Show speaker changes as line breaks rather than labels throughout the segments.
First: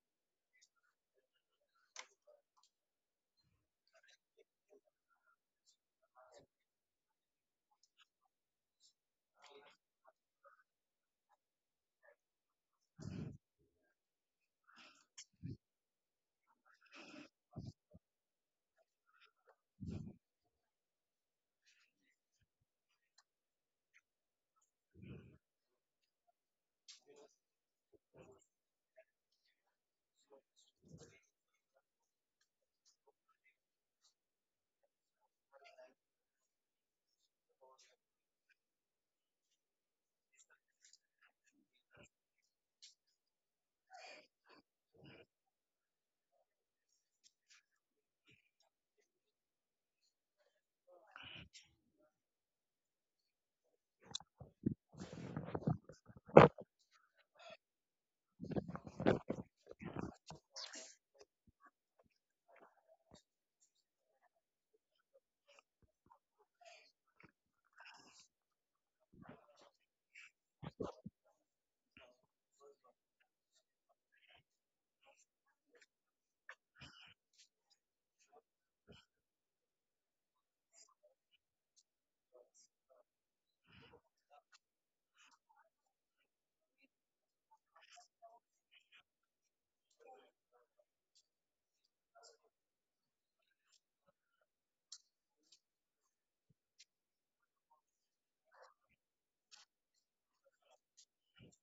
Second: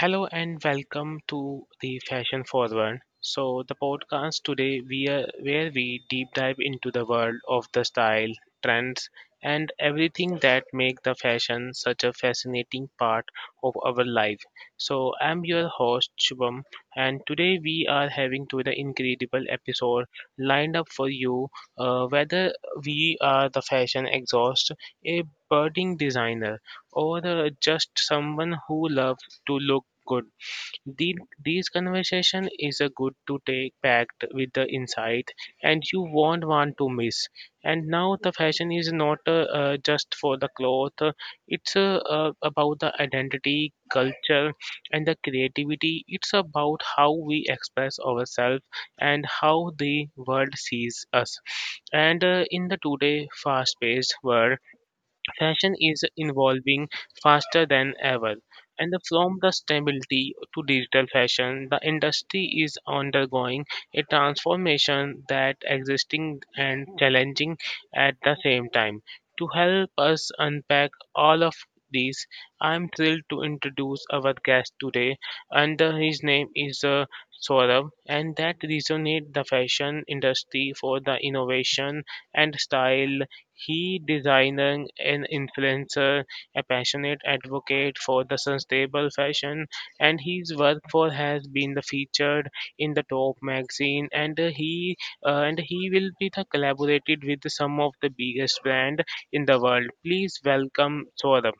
Hello and welcome to the Fashion Forward. So the podcast today we are where we deep dive into the world of the style, trends, and everything that make the fashion such a fascinating part of our life. So I'm your host Shubham, and today we are having to the incredible episode lined up for you, whether we are the fashion exhaust, a budding designer, or just someone who loves to look good. The, these conversation is a good to take packed with the insight, and you won't want to miss. And now the fashion is not just for the cloth. It's about the identity, culture, and the creativity. It's about how we express ourselves and how the world sees us. And in the today fast-paced world, fashion is evolving faster than ever, and from the stability to digital fashion, the industry is undergoing a transformation that existing and challenging at the same time. To help us unpack all of these, I'm thrilled to introduce our guest today, and his name is Saurabh, and that resonate the fashion industry for the innovation and style. He designer an influencer, a passionate advocate for the sustainable fashion, and his work for has been the featured in the Top magazine. And he and he will be the collaborated with some of the biggest brand in the world. Please welcome Saurabh.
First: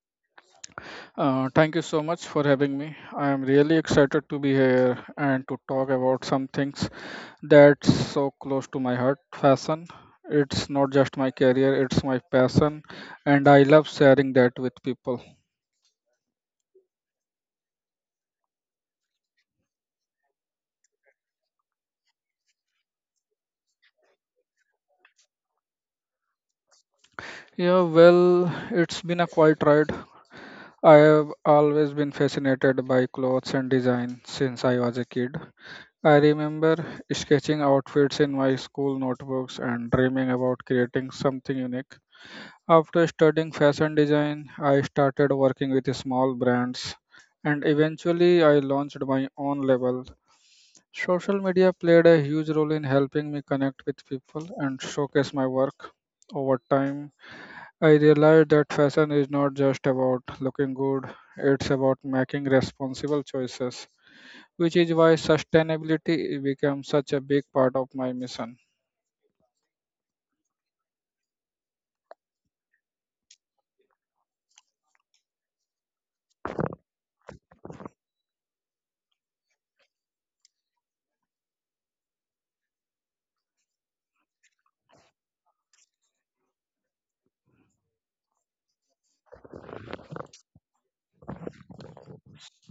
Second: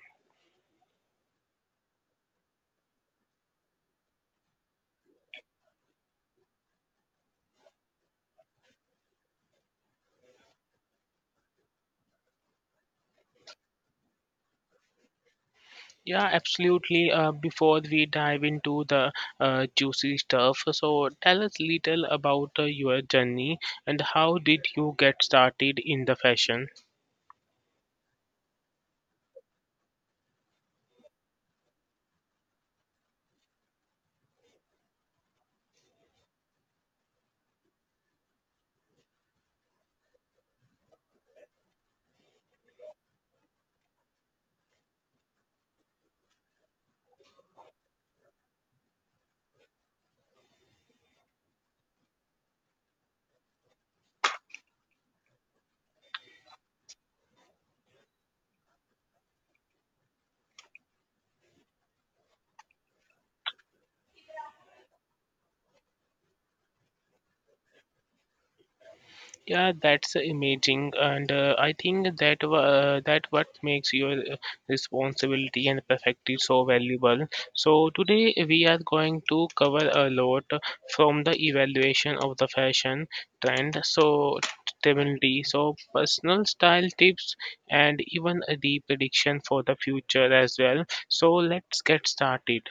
Thank you so much for having me. I am really excited to be here and to talk about some things that's so close to my heart, fashion. It's not just my career, it's my passion, and I love sharing that with people.
Yeah, absolutely. Before we dive into the juicy stuff, so tell us little about your journey and how did you get started in the fashion?
Yeah, well, it's been a quiet ride. I have always been fascinated by clothes and design since I was a kid. I remember sketching outfits in my school notebooks and dreaming about creating something unique. After studying fashion design, I started working with small brands and eventually I launched my own label. Social media played a huge role in helping me connect with people and showcase my work. Over time, I realized that fashion is not just about looking good, it's about making responsible choices, which is why sustainability became such a big part of my mission.
Yeah, that's amazing, and I think that what makes your responsibility and perfectly so valuable. So today we are going to cover a lot, from the evaluation of the fashion trend, so stability, so personal style tips, and even the prediction for the future as well. So let's get started.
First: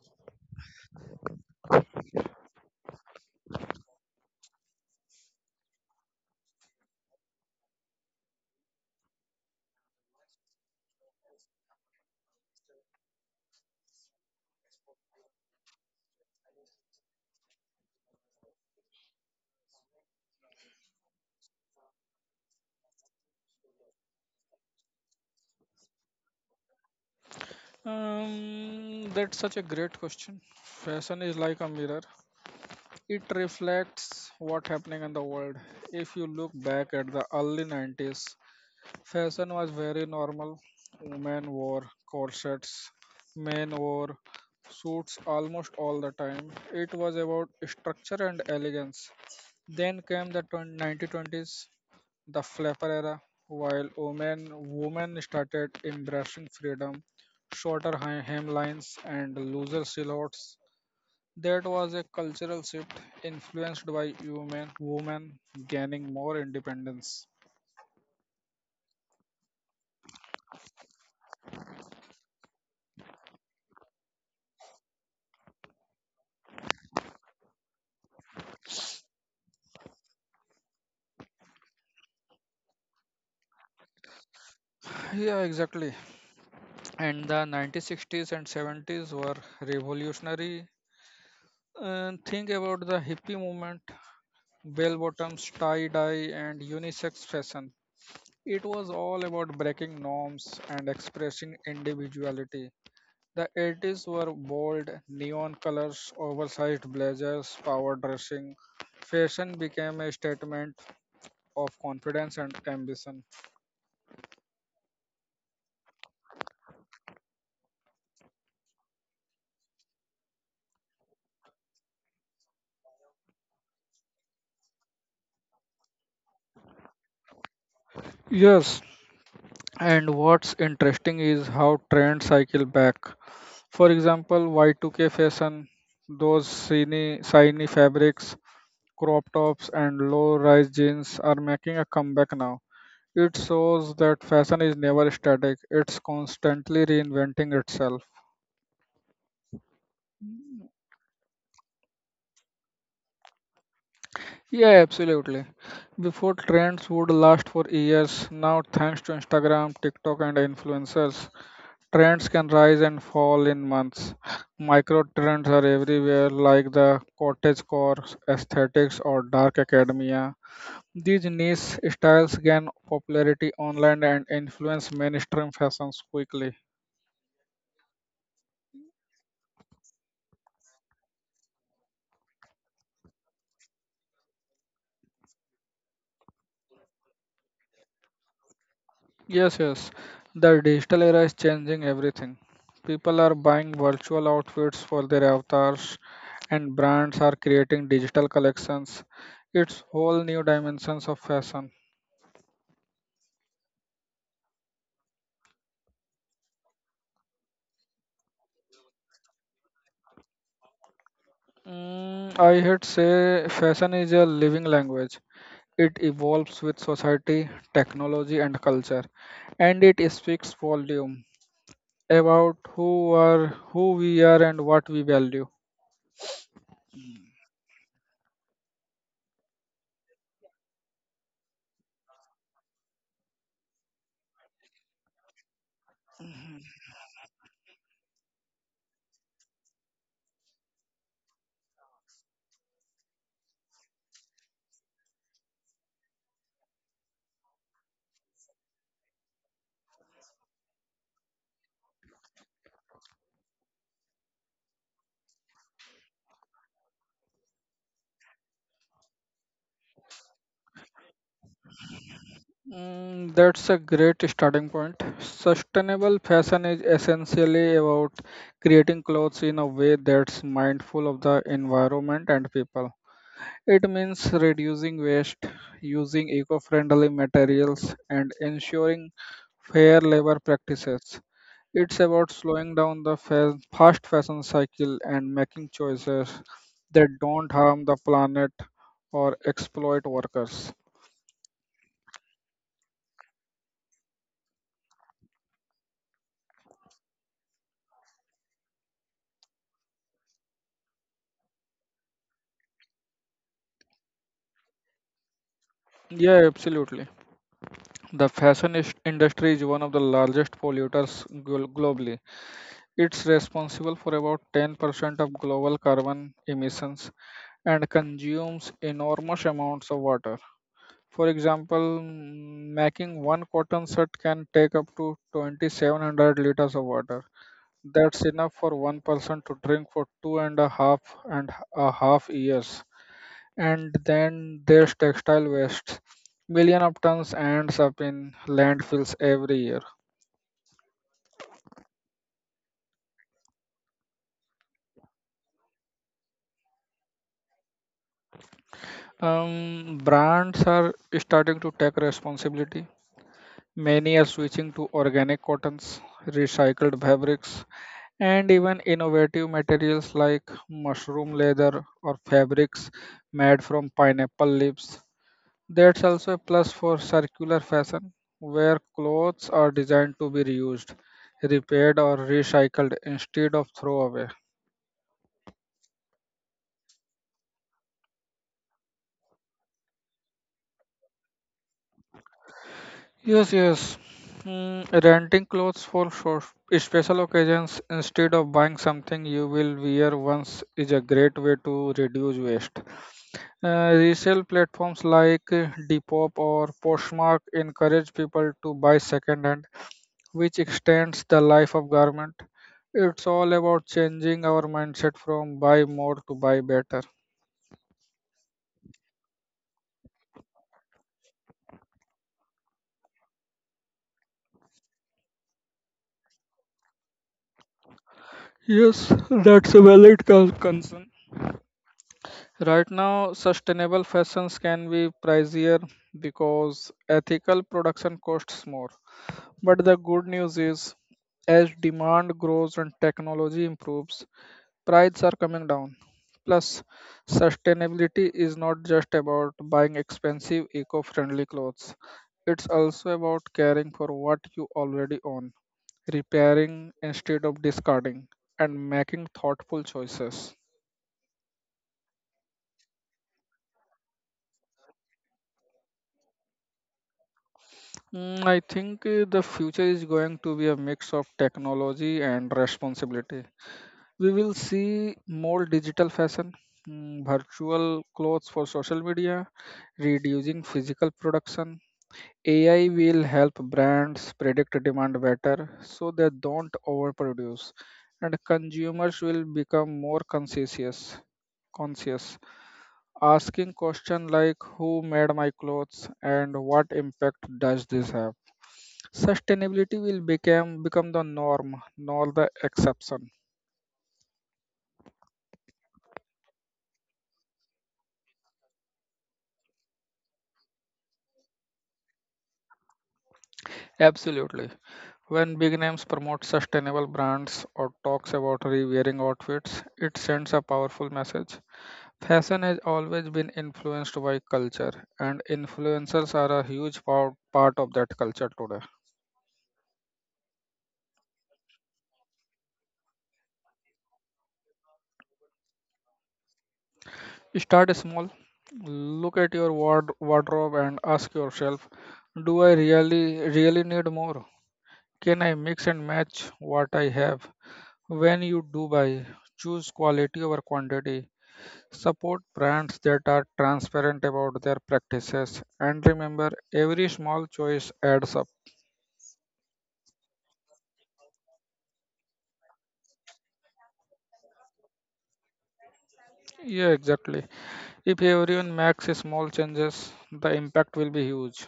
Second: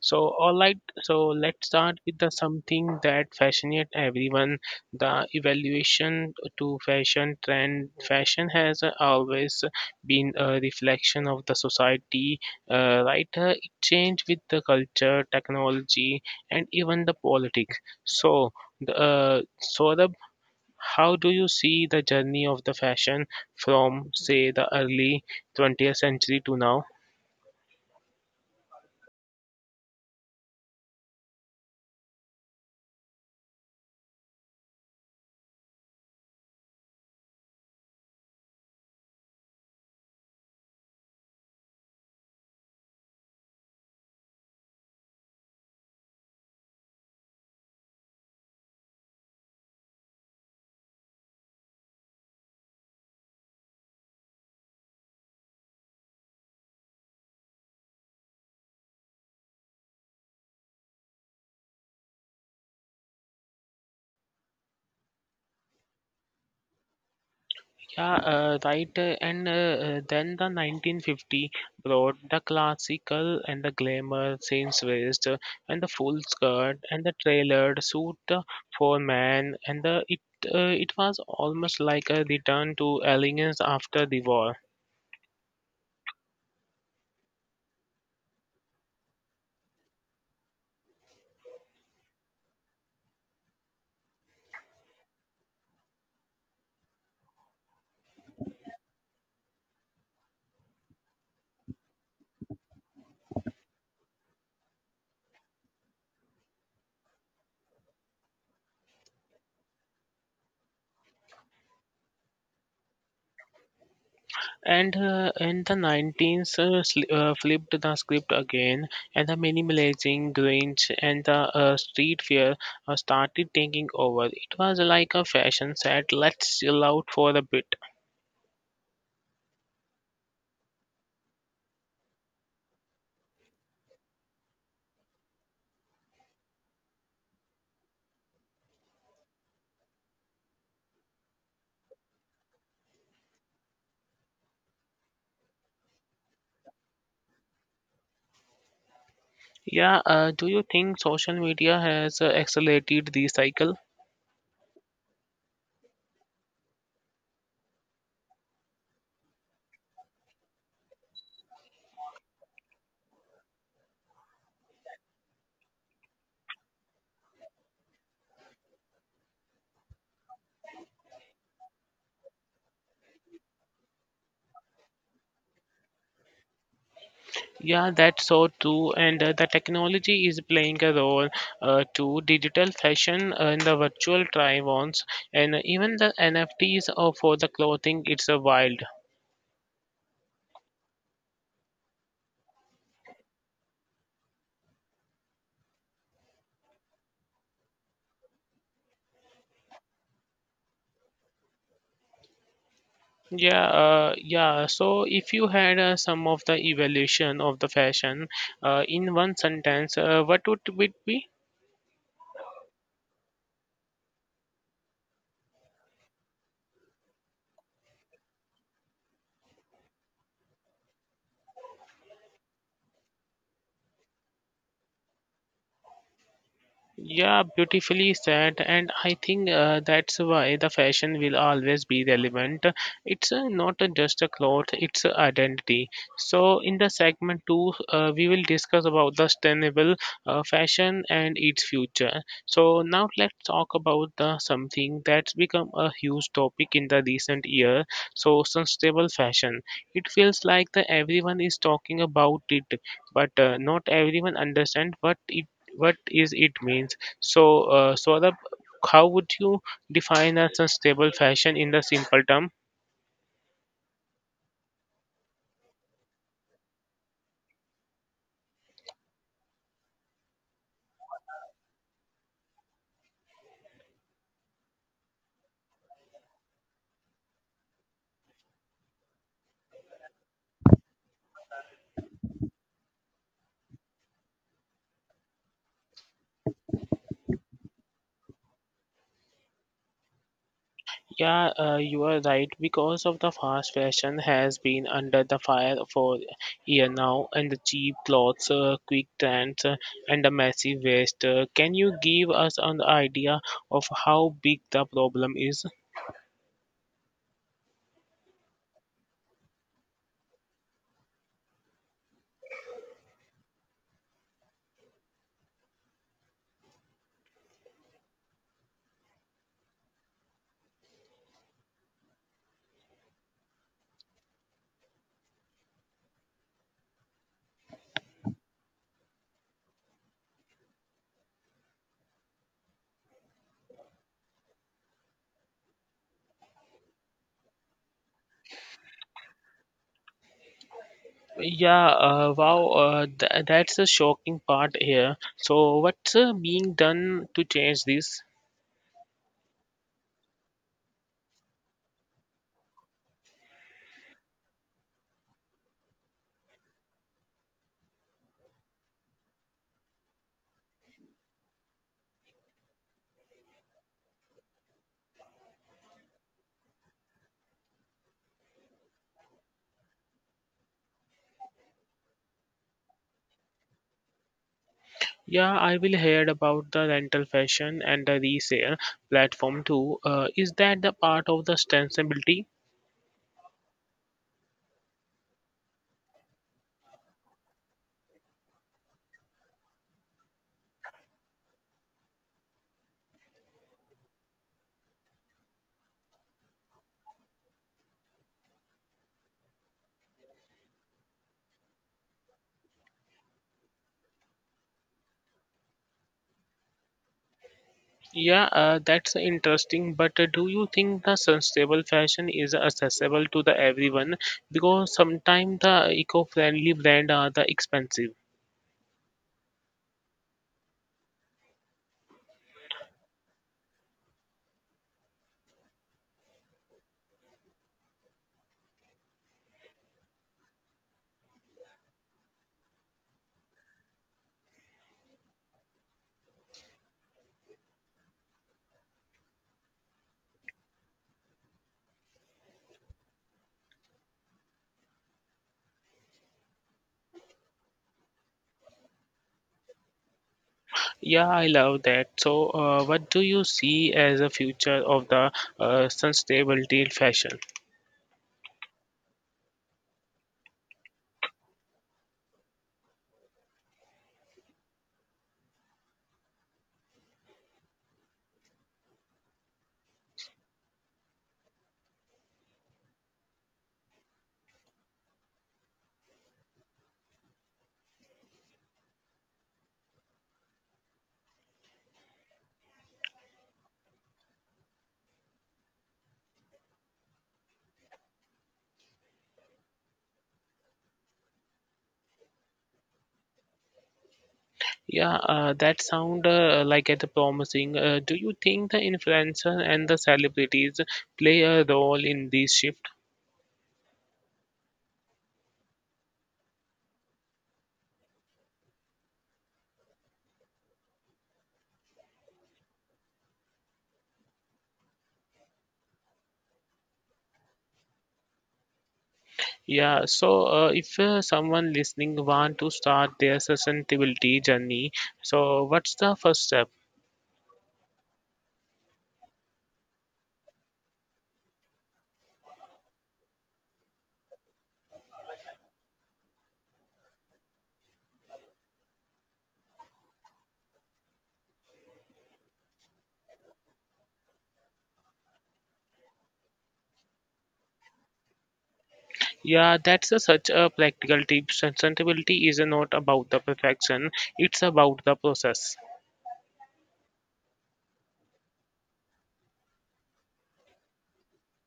So, all right, so let's start with the something that fascinates everyone, the evaluation to fashion trend. Fashion has always been a reflection of the society, right? It changed with the culture, technology, and even the politics. So, Saurabh, how do you see the journey of the fashion from, say, the early 20th century to now?
That's such a great question. Fashion is like a mirror. It reflects what happening in the world. If you look back at the early 90s, fashion was very normal. Women wore corsets, men wore suits almost all the time. It was about structure and elegance. Then came the 20 1920s, the flapper era, while women started embracing freedom, shorter hemlines and looser silhouettes. That was a cultural shift influenced by women gaining more independence.
Yeah, right. And then the 1950 brought the classical and the glamour, seams waist, and the full skirt and the tailored suit for men, and the it it was almost like a return to elegance after the war.
Yeah, exactly. And the 1960s and 70s were revolutionary. And think about the hippie movement, bell bottoms, tie dye, and unisex fashion. It was all about breaking norms and expressing individuality. The 80s were bold, neon colors, oversized blazers, power dressing. Fashion became a statement of confidence and ambition.
And in the 19s, flipped the script again, and the minimalizing grunge, and the street fair started taking over. It was like a fashion set. Let's chill out for a bit.
Yes, and what's interesting is how trends cycle back. For example, Y2K fashion, those shiny, shiny fabrics, crop tops, and low rise jeans are making a comeback now. It shows that fashion is never static, it's constantly reinventing itself.
Yeah, do you think social media has accelerated the cycle?
Yeah, absolutely. Before trends would last for years, now thanks to Instagram, TikTok, and influencers, trends can rise and fall in months. Micro trends are everywhere, like the cottage core aesthetics or dark academia. These niche styles gain popularity online and influence mainstream fashions quickly.
Yeah, that's so true. And the technology is playing a role, to digital fashion, in the virtual try-ons, and even the NFTs for the clothing. It's a wild.
Yes, yes. The digital era is changing everything. People are buying virtual outfits for their avatars, and brands are creating digital collections. It's whole new dimensions of fashion.
Yeah, yeah. So if you had some of the evaluation of the fashion in one sentence, what would it be?
I had say fashion is a living language. It evolves with society, technology, and culture, and it speaks volume about who we are and what we value.
Yeah, beautifully said, and I think that's why the fashion will always be relevant. It's not just a cloth; it's a identity. So, in the segment two, we will discuss about the sustainable fashion and its future. So, now let's talk about the something that's become a huge topic in the recent year. So, sustainable fashion. It feels like the everyone is talking about it, but not everyone understands what is it means? So, so the how would you define a sustainable fashion in the simple term?
That's a great starting point. Sustainable fashion is essentially about creating clothes in a way that's mindful of the environment and people. It means reducing waste, using eco friendly materials, and ensuring fair labor practices. It's about slowing down the fast fashion cycle and making choices that don't harm the planet or exploit workers.
Yeah, you are right. Because of the fast fashion has been under the fire for year now, and the cheap clothes, quick trends, and the massive waste. Can you give us an idea of how big the problem is?
Yeah, absolutely. The fashion industry is one of the largest polluters globally. It's responsible for about 10% of global carbon emissions and consumes enormous amounts of water. For example, making one cotton shirt can take up to 2,700 liters of water. That's enough for one person to drink for two and a half years. And then there's textile waste. Million of tons ends up in landfills every year.
Yeah, wow, that's a shocking part here. So, what's being done to change this?
Brands are starting to take responsibility. Many are switching to organic cottons, recycled fabrics, and even innovative materials like mushroom leather or fabrics made from pineapple leaves. That's also a plus for circular fashion, where clothes are designed to be reused, repaired, or recycled instead of thrown away.
Yeah, I will heard about the rental fashion and the resale platform too. Is that the part of the sustainability?
Yes, yes. Renting clothes for short, special occasions instead of buying something you will wear once is a great way to reduce waste. Resale platforms like Depop or Poshmark encourage people to buy secondhand, which extends the life of garment. It's all about changing our mindset from buy more to buy better.
Yeah, that's interesting. But do you think the sustainable fashion is accessible to the everyone? Because sometimes the eco-friendly brand are the expensive.
Yes, that's a valid concern. Right now, sustainable fashions can be pricier because ethical production costs more. But the good news is, as demand grows and technology improves, prices are coming down. Plus, sustainability is not just about buying expensive, eco friendly clothes, it's also about caring for what you already own, repairing instead of discarding, and making thoughtful choices.
Yeah, I love that. So, what do you see as a future of the sustainability fashion?
I think the future is going to be a mix of technology and responsibility. We will see more digital fashion, virtual clothes for social media, reducing physical production. AI will help brands predict demand better so they don't overproduce, and consumers will become more conscientious. Conscious, asking questions like "Who made my clothes?" and "What impact does this have?" Sustainability will become the norm, not the exception.
Yeah, that sound like it's promising. Do you think the influencer and the celebrities play a role in this shift?
Absolutely. When big names promote sustainable brands or talks about re-wearing outfits, it sends a powerful message. Fashion has always been influenced by culture, and influencers are a huge part of that culture today.
Yeah, so if someone listening want to start their sustainability journey, so what's the first step?
Start small. Look at your wardrobe and ask yourself, do I really need more? Can I mix and match what I have? When you do buy, choose quality over quantity. Support brands that are transparent about their practices. And remember, every small choice adds up.
Yeah, that's a, such a practical tip. Sustainability is not about the perfection; it's about the process.
Yeah, exactly. If everyone makes small changes, the impact will be huge.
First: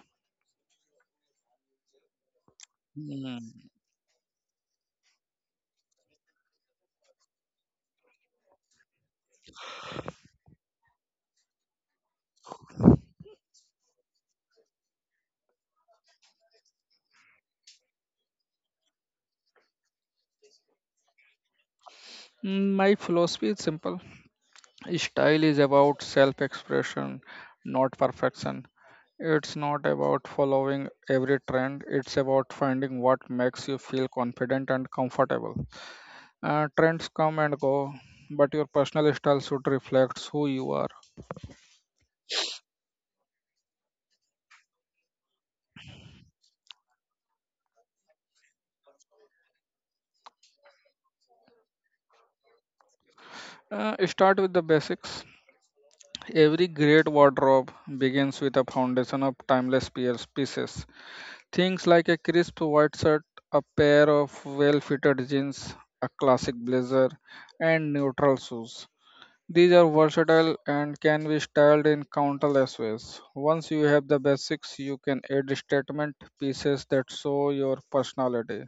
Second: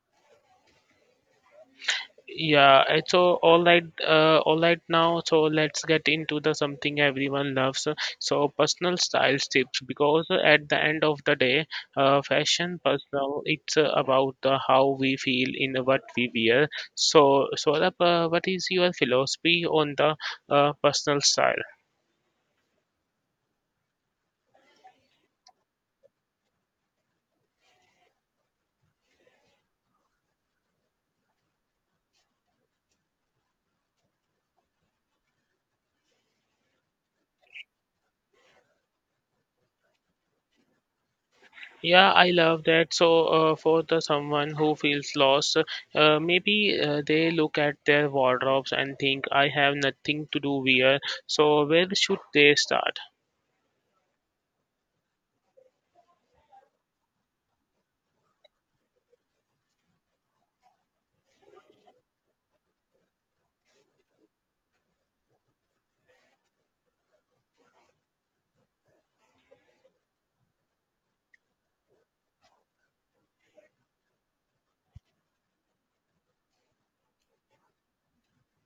Yeah, it's
Hmm.
all right now. So let's get into the something everyone loves. So personal style tips, because at the end of the day, fashion personal. It's about the how we feel in what we wear. So, Saurabh, what is your philosophy on the personal style?
My philosophy is simple: style is about self expression, not perfection. It's not about following every trend, it's about finding what makes you feel confident and comfortable. Trends come and go, but your personal style should reflect who you are.
Yeah, I love that. So, for the someone who feels lost, maybe they look at their wardrobes and think, "I have nothing to do here." So, where should they start?
Start with the basics. Every great wardrobe begins with a foundation of timeless pieces. Things like a crisp white shirt, a pair of well fitted jeans, a classic blazer, and neutral shoes. These are versatile and can be styled in countless ways. Once you have the basics, you can add statement pieces that show your personality.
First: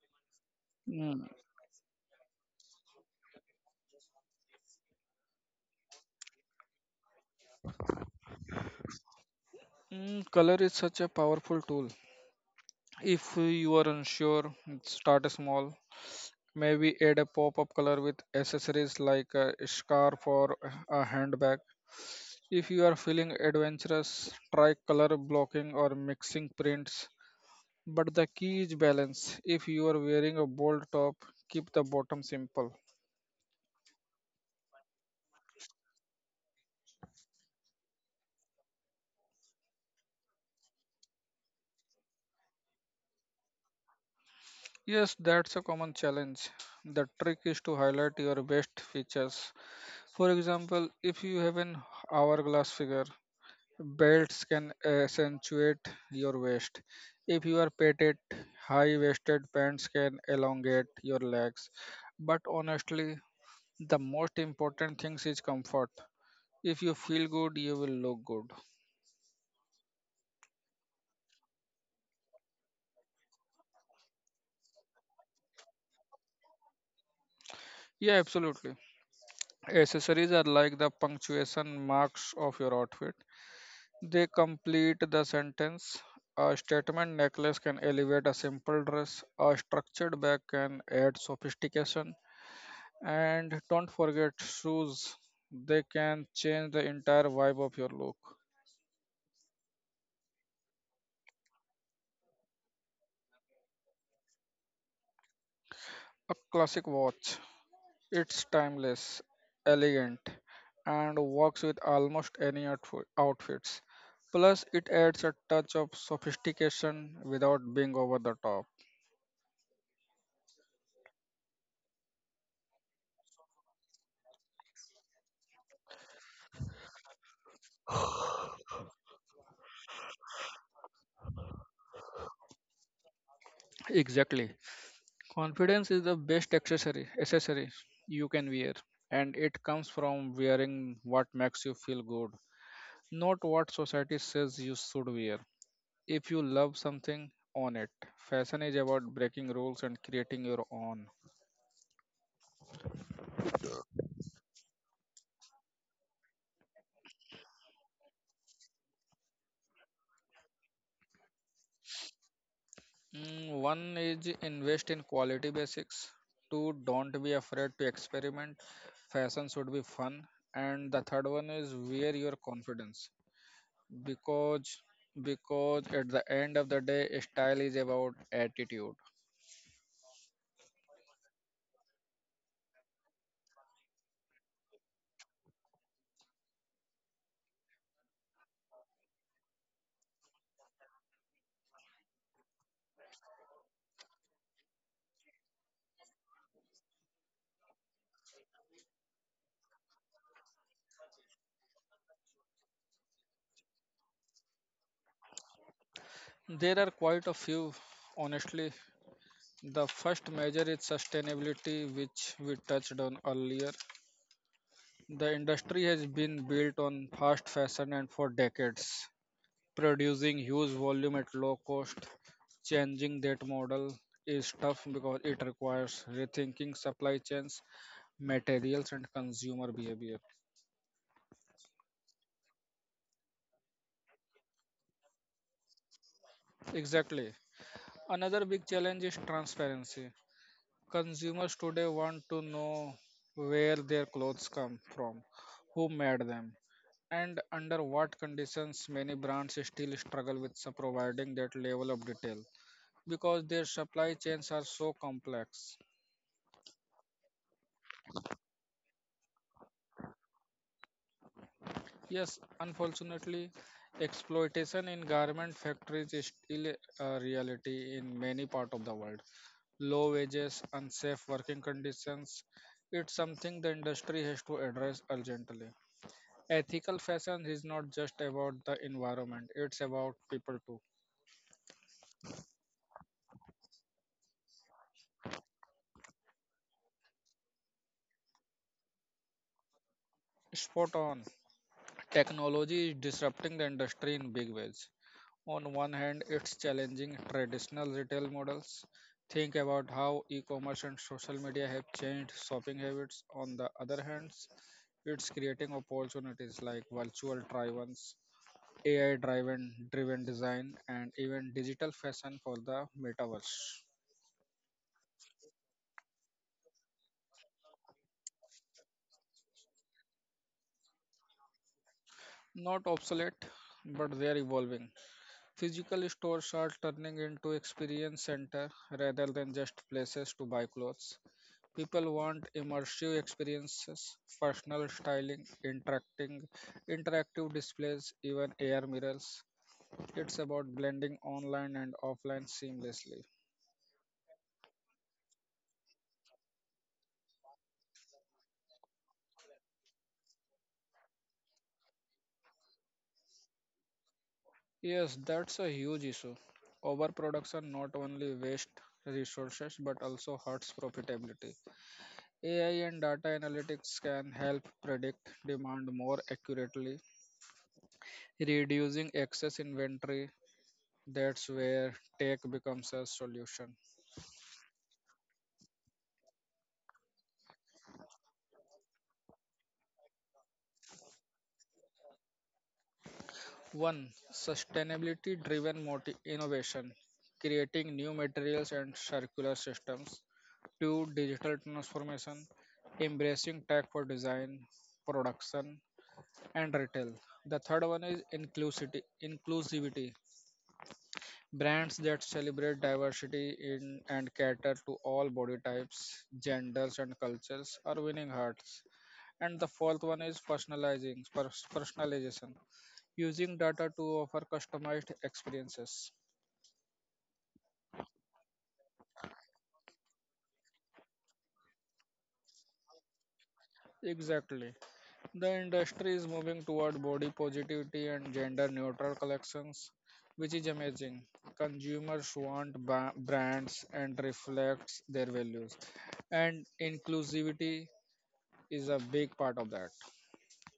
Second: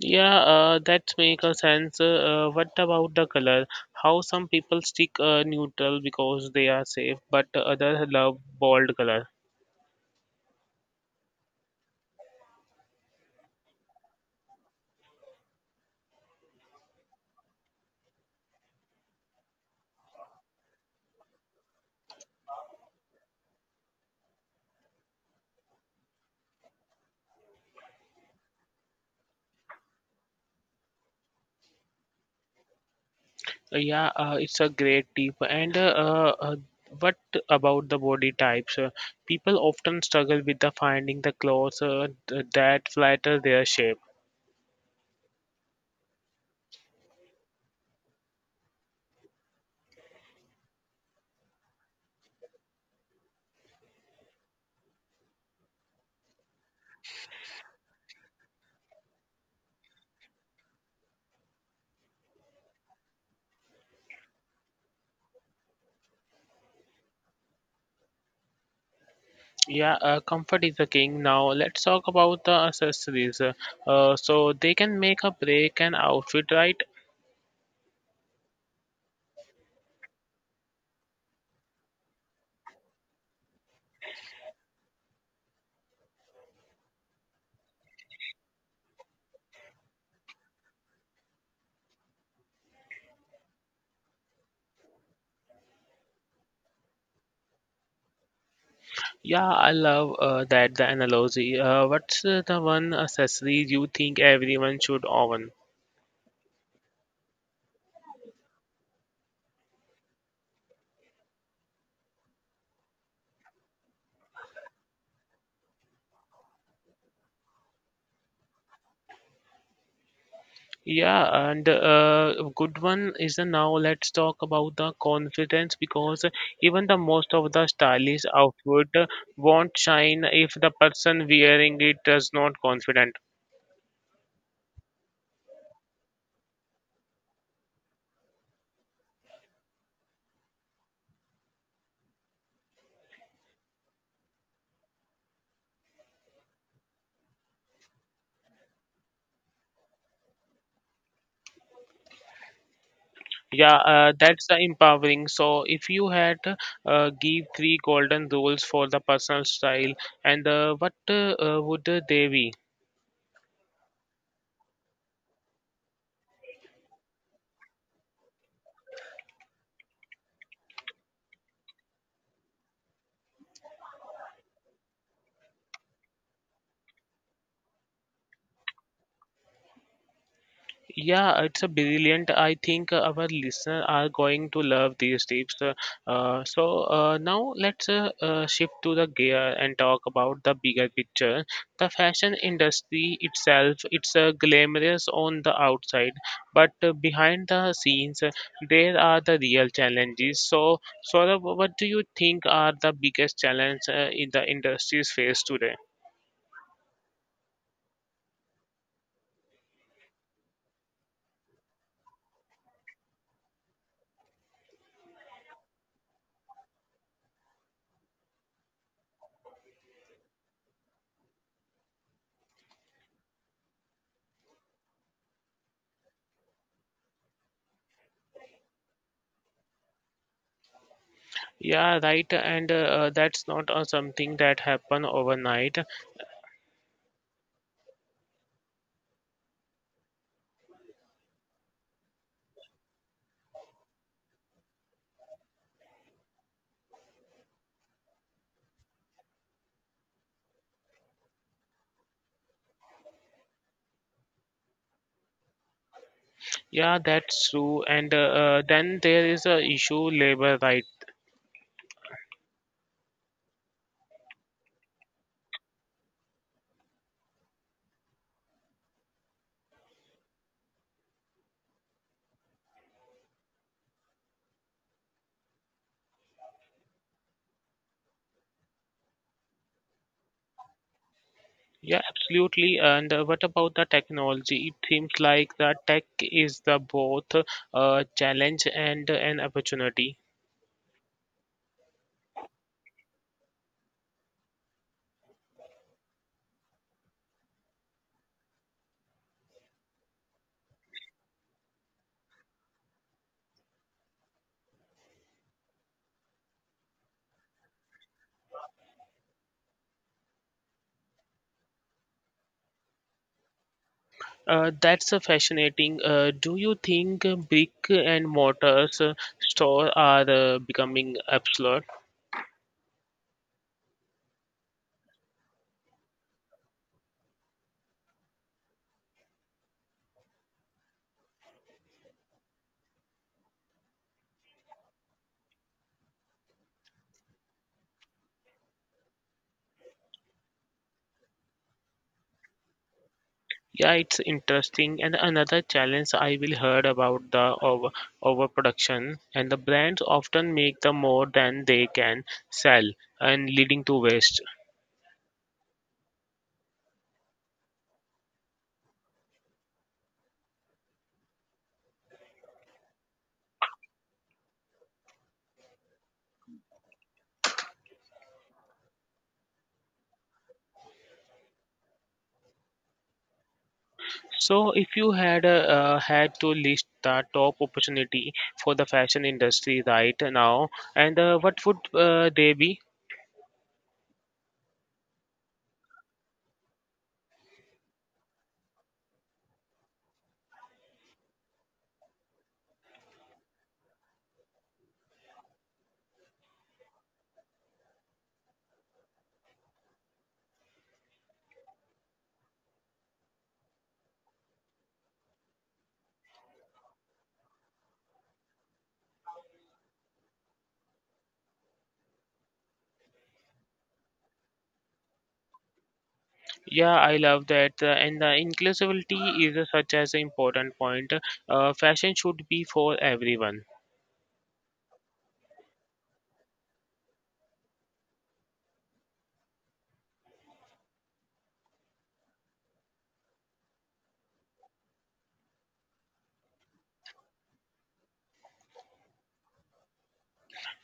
Yeah, that
Hmm.
makes a sense. What about the color? How some people stick neutral because they are safe, but others love bold color.
Color is such a powerful tool. If you are unsure, start small. Maybe add a pop up color with accessories like a scarf or a handbag. If you are feeling adventurous, try color blocking or mixing prints. But the key is balance. If you are wearing a bold top, keep the bottom simple.
Yeah, it's a great tip. And uh, uh, what about the body types? People often struggle with the finding the clothes that flatter their shape.
Yes, that's a common challenge. The trick is to highlight your best features. For example, if you have an hourglass figure, belts can accentuate your waist. If you are petite, high waisted pants can elongate your legs. But honestly, the most important thing is comfort. If you feel good, you will look good.
Yeah, comfort is the king. Now let's talk about the accessories. So they can make a break an outfit, right?
Yeah, absolutely. Accessories are like the punctuation marks of your outfit, they complete the sentence. A statement necklace can elevate a simple dress, a structured bag can add sophistication, and don't forget shoes, they can change the entire vibe of your look.
Yeah, I love that the analogy. What's the one accessory you think everyone should own?
A classic watch, it's timeless, elegant, and works with almost any outfits. Plus, it adds a touch of sophistication without being over the top.
Yeah, and a good one is now let's talk about the confidence because even the most of the stylish outfit won't shine if the person wearing it is not confident.
Exactly. Confidence is the best accessory you can wear, and it comes from wearing what makes you feel good, not what society says you should wear. If you love something, own it. Fashion is about breaking rules and creating your own.
Yeah, that's the empowering. So if you had give three golden rules for the personal style, and what would they be?
One is invest in quality basics. Two, don't be afraid to experiment. Fashion should be fun. And the third one is wear your confidence. Because because at the end of the day, style is about attitude.
Yeah, it's a brilliant. I think our listeners are going to love these tips. So now let's shift to the gear and talk about the bigger picture. The fashion industry itself, it's glamorous on the outside, but behind the scenes, there are the real challenges. So, Saurabh, what do you think are the biggest challenges in the industry's face today?
There are quite a few, honestly. The first major is sustainability, which we touched on earlier. The industry has been built on fast fashion and for decades, producing huge volume at low cost. Changing that model is tough because it requires rethinking supply chains, materials, and consumer behavior.
Yeah, right. And that's not something that happen overnight.
Exactly. Another big challenge is transparency. Consumers today want to know where their clothes come from, who made them, and under what conditions. Many brands still struggle with providing that level of detail because their supply chains are so complex.
Yeah, that's true. And then there is a issue labor right.
Yes, unfortunately, exploitation in garment factories is still a reality in many parts of the world. Low wages, unsafe working conditions, it's something the industry has to address urgently. Ethical fashion is not just about the environment, it's about people too.
Yeah, absolutely. And what about the technology? It seems like the tech is the both challenge and an opportunity.
Spot on. Technology is disrupting the industry in big ways. On one hand, it's challenging traditional retail models. Think about how e commerce and social media have changed shopping habits. On the other hand, it's creating opportunities like virtual try ons, AI driven design, and even digital fashion for the metaverse.
That's fascinating. Do you think brick and mortars store are becoming obsolete?
Not obsolete, but they're evolving. Physical stores are turning into experience centers rather than just places to buy clothes. People want immersive experiences, personal styling, interactive displays, even AR mirrors. It's about blending online and offline seamlessly.
Yeah, it's interesting. And another challenge I will heard about the overproduction, and the brands often make the more than they can sell, and leading to waste.
Yes, that's a huge issue. Overproduction not only wastes resources but also hurts profitability. AI and data analytics can help predict demand more accurately, reducing excess inventory, that's where tech becomes a solution.
So, if you had had to list the top opportunity for the fashion industry right now, and what would they be?
1. Sustainability driven innovation, creating new materials and circular systems. 2. Digital transformation, embracing tech for design, production, and retail. The third one is inclusivity. Brands that celebrate diversity in and cater to all body types, genders, and cultures are winning hearts. And the fourth one is personalization, using data to offer customized experiences.
Yeah, I love that. And the inclusivity is such as an important point. Fashion should be for everyone.
Exactly. The industry is moving toward body positivity and gender neutral collections, which is amazing. Consumers want brands and reflects their values, and inclusivity is a big part of that.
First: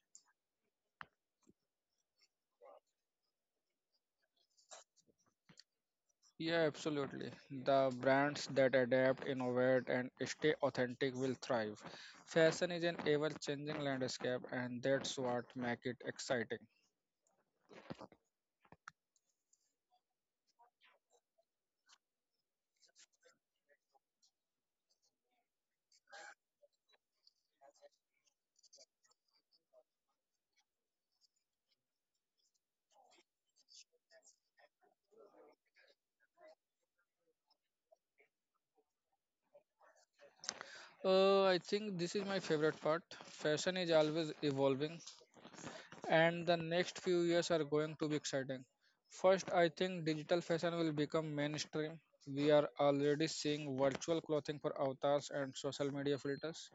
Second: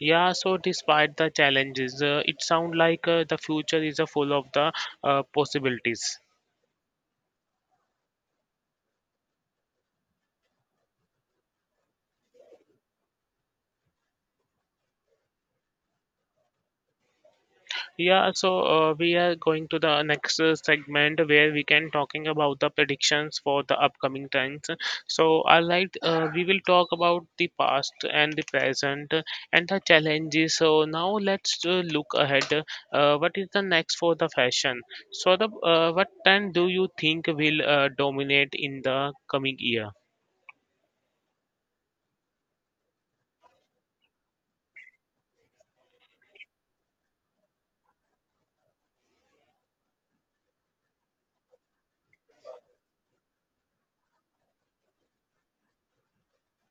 Yeah, so despite the challenges, it sounds like the future is full of the possibilities.
Yeah, absolutely. The brands that adapt, innovate, and stay authentic will thrive. Fashion is an ever-changing landscape, and that's what makes it exciting.
Yeah, so we are going to the next segment where we can talking about the predictions for the upcoming trends. So I like we will talk about the past and the present, and the challenges. So now let's look ahead. What is the next for the fashion? So the what trend do you think will dominate in the coming year?
I think this is my favorite part. Fashion is always evolving, and the next few years are going to be exciting. First, I think digital fashion will become mainstream. We are already seeing virtual clothing for avatars and social media filters.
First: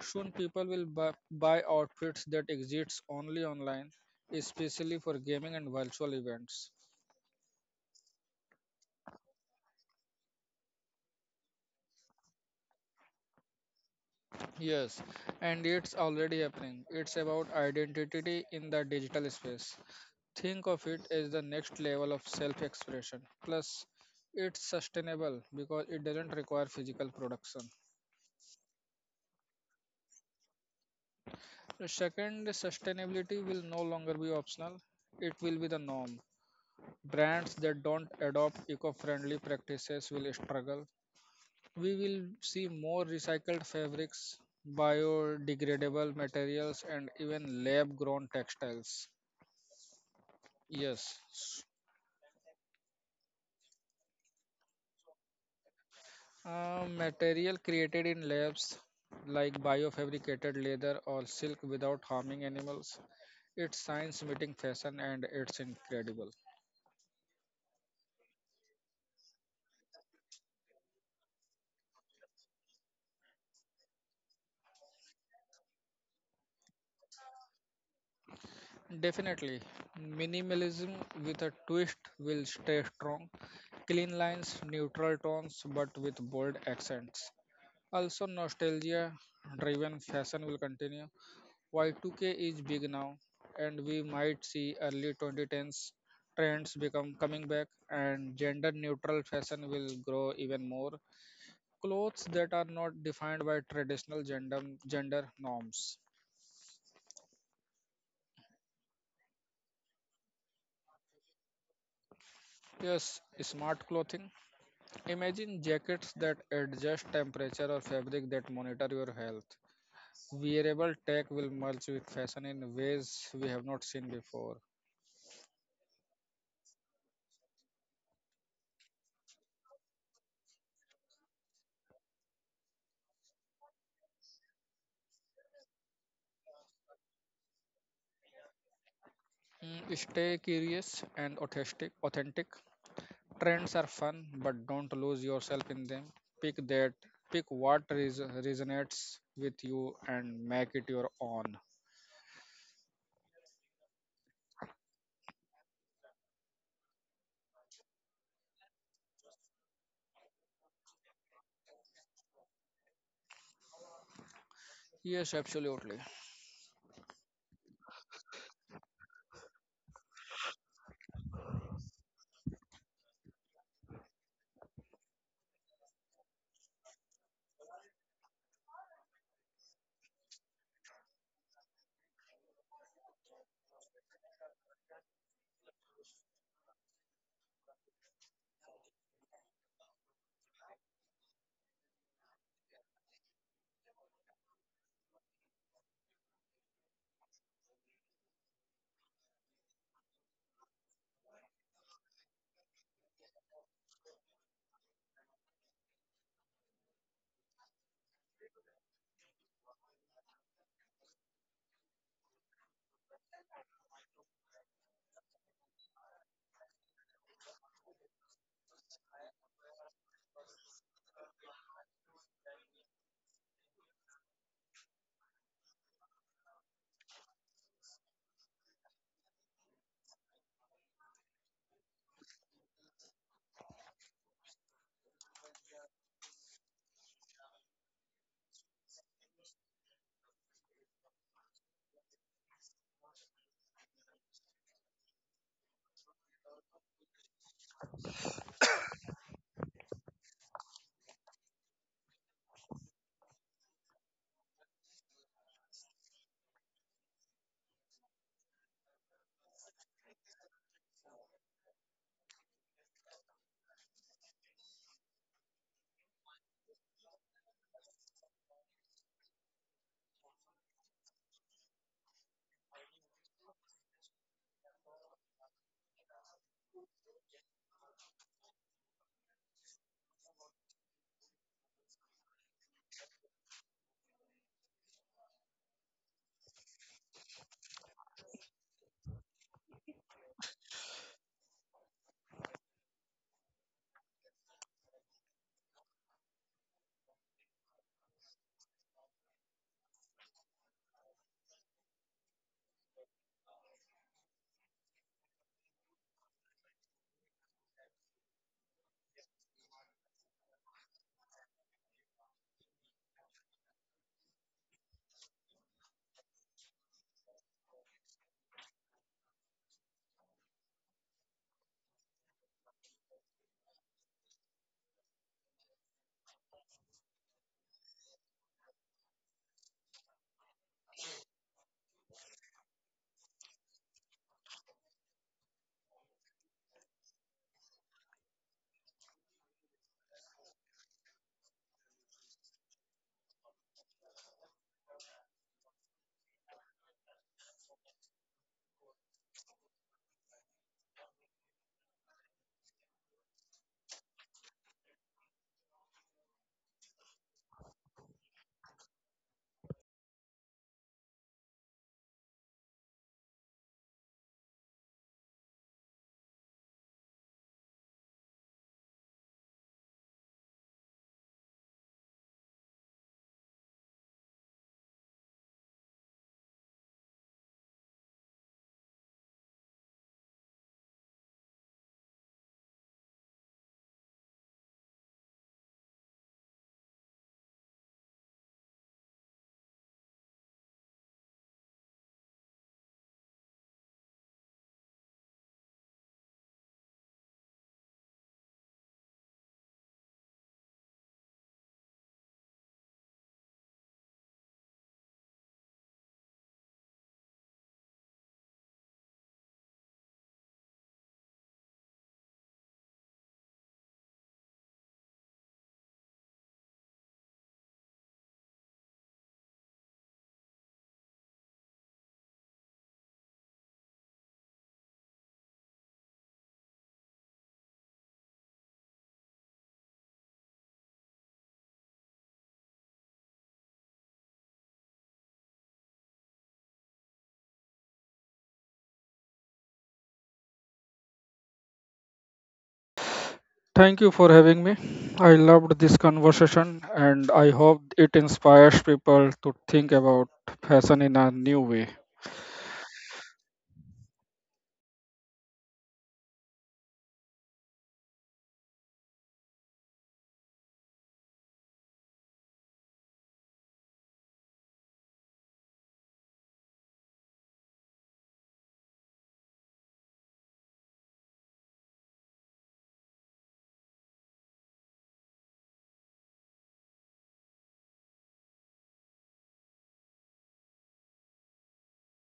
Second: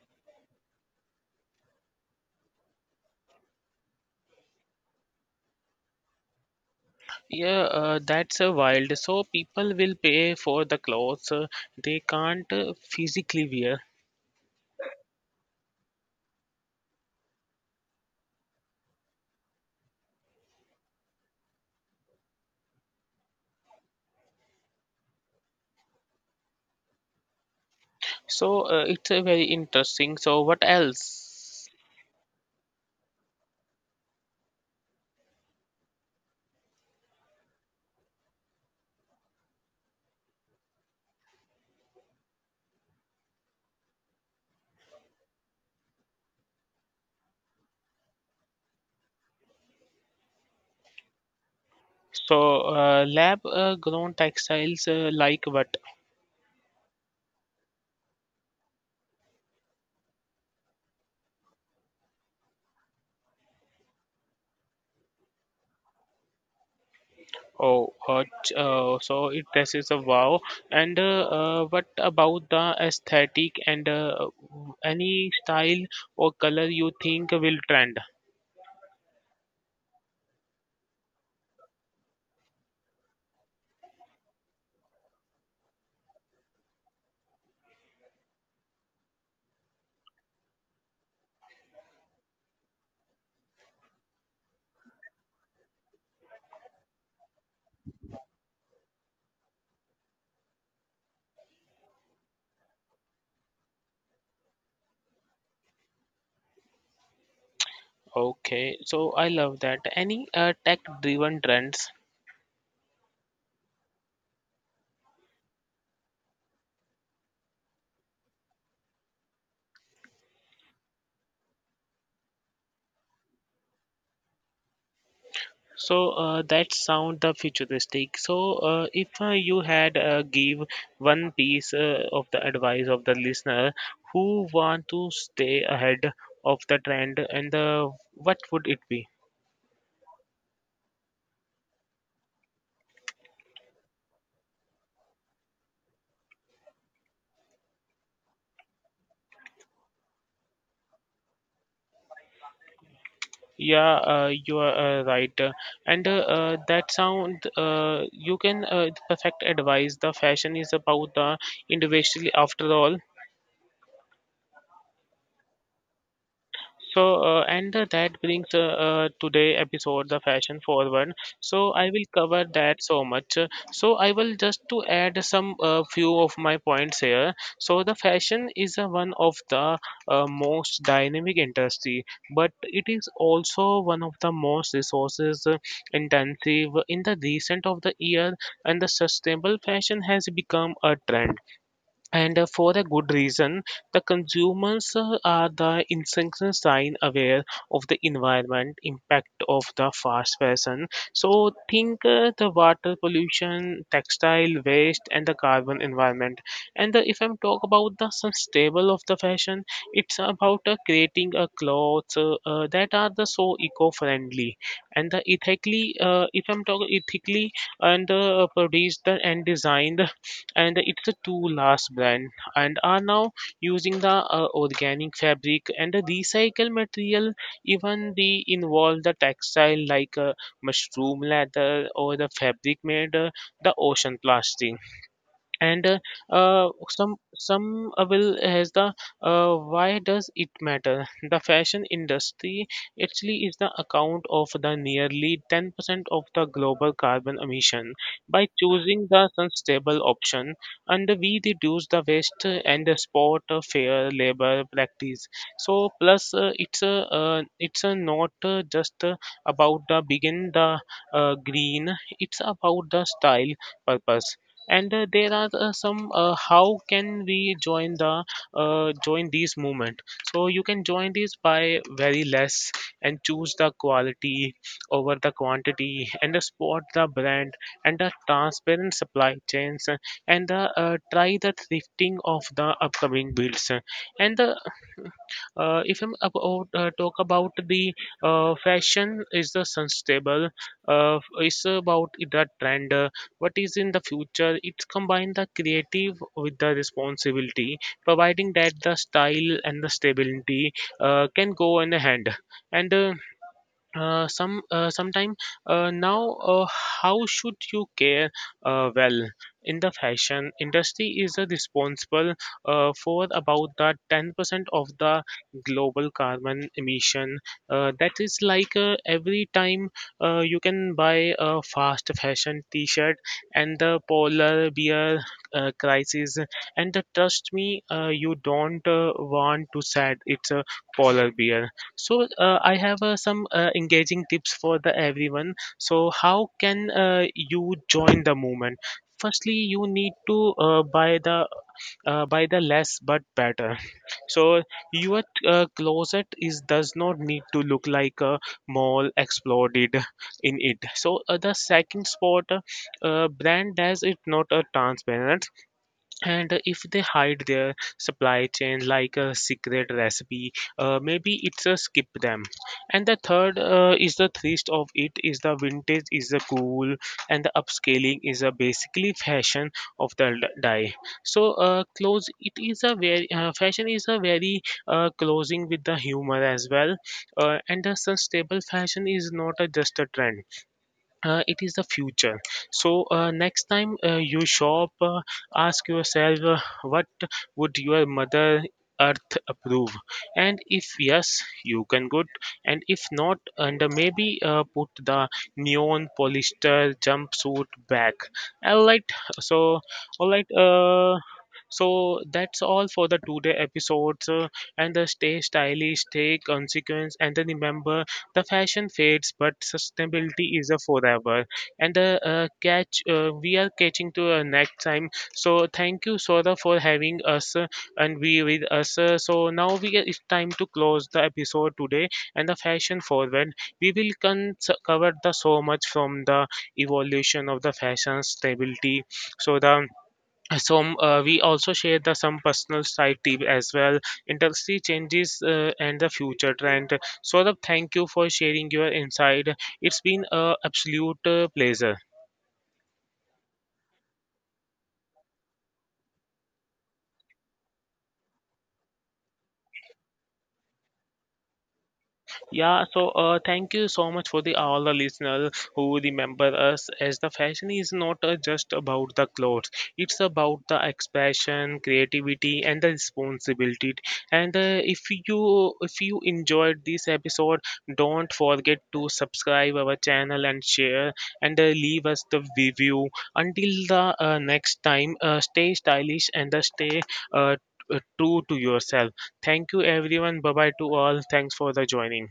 Soon, people will buy outfits that exist only online, especially for gaming and virtual events.
Yeah, that's wild. So people will pay for the clothes they can't physically wear.
Yes, and it's already happening. It's about identity in the digital space. Think of it as the next level of self expression. Plus, it's sustainable because it doesn't require physical production.
So it's very interesting. So what else?
Second, sustainability will no longer be optional, it will be the norm. Brands that don't adopt eco friendly practices will struggle. We will see more recycled fabrics, biodegradable materials, and even lab grown textiles. Yes,
So lab grown textiles like what?
material created in labs like biofabricated leather or silk without harming animals. It's science meeting fashion and it's incredible.
Oh, so it dresses a wow. And what about the aesthetic and any style or color you think will trend?
Definitely, minimalism with a twist will stay strong. Clean lines, neutral tones, but with bold accents. Also, nostalgia driven fashion will continue. While 2K is big now, and we might see early 2010s trends become coming back, and gender neutral fashion will grow even more. Clothes that are not defined by traditional gender norms.
Okay, so I love that. Any tech-driven trends?
Yes, smart clothing. Imagine jackets that adjust temperature or fabric that monitor your health. Wearable tech will merge with fashion in ways we have not seen before.
So that sound the futuristic. So if you had give one piece of the advice of the listener who want to stay ahead of the trend, and the what would it be?
Stay curious and authentic. Trends are fun, but don't lose yourself in them. Pick that, pick what resonates with you and make it your own.
Yeah, you are right. And that sound you can perfect advice. The fashion is about the individual after all.
Yes, absolutely.
So, and that brings today episode the fashion forward. So I will cover that so much. So I will just to add some few of my points here. So the fashion is one of the most dynamic industry, but it is also one of the most resources intensive in the recent of the year, and the sustainable fashion has become a trend and for a good reason, the consumers are the incessant sign aware of the environment impact of the fast fashion. So think, the water pollution, textile waste, and the carbon environment. And if I'm talk about the sustainable of the fashion, it's about creating a clothes that are the so eco-friendly and the ethically if I'm talking ethically and produced and designed. And it's a two last brand and are now using the organic fabric and the recycled material. Even they involve the textile like mushroom leather or the fabric made the ocean plastic. And some will has the why does it matter? The fashion industry actually is the account of the nearly 10% of the global carbon emission. By choosing the sustainable option, and we reduce the waste and the sport fair labor practice. So plus, it's a not just about the begin the green, it's about the style, purpose. And there are some how can we join the join these movement? So you can join these by very less and choose the quality over the quantity, and support the brand and the transparent supply chains, and the try the thrifting of the upcoming builds, and the if I'm about talk about the fashion is the sustainable. It's about the trend. What is in the future? It's combine the creative with the responsibility, providing that the style and the stability can go in the hand. And some sometime now how should you care? Well, in the fashion industry is responsible for about the 10% of the global carbon emission. That is like, every time you can buy a fast fashion t-shirt and the polar bear crisis. And trust me, you don't want to sad. It's a polar bear. So I have some engaging tips for the everyone. So how can you join the movement? Firstly, you need to buy the less but better. So your closet is does not need to look like a mall exploded in it. So the second spot, brand does it not a transparent, and if they hide their supply chain like a secret recipe, maybe it's a skip them. And the third, is the thrust of it, is the vintage is the cool and the upscaling is a basically fashion of the die. So close it is a very fashion is a very closing with the humor as well. And the sustainable fashion is not a, just a trend, it is the future. So next time you shop, ask yourself, what would your mother earth approve? And if yes, you can good, and if not, and maybe put the neon polyester jumpsuit back. All right. So, all right. So that's all for the today episodes, and stay stylish, take consequence, and then remember the fashion fades, but sustainability is a forever. And the catch, we are catching to next time. So thank you, Sora, for having us and be with us. So now we it's time to close the episode today and the fashion forward. We will cover the so much from the evolution of the fashion stability. So the so we also share the some personal side tip as well, industry changes and the future trend. So the thank you for sharing your insight, it's been a absolute pleasure.
Thank you for having me. I loved this conversation and I hope it inspires people to think about fashion in a new way.
Yeah, so thank you so much for the all the listeners who remember us as the fashion is not just about the clothes. It's about the expression, creativity, and the responsibility. And if you enjoyed this episode, don't forget to subscribe our channel and share, and leave us the review. Until the next time, stay stylish and stay uh, true to yourself. Thank you, everyone. Bye bye to all. Thanks for the joining.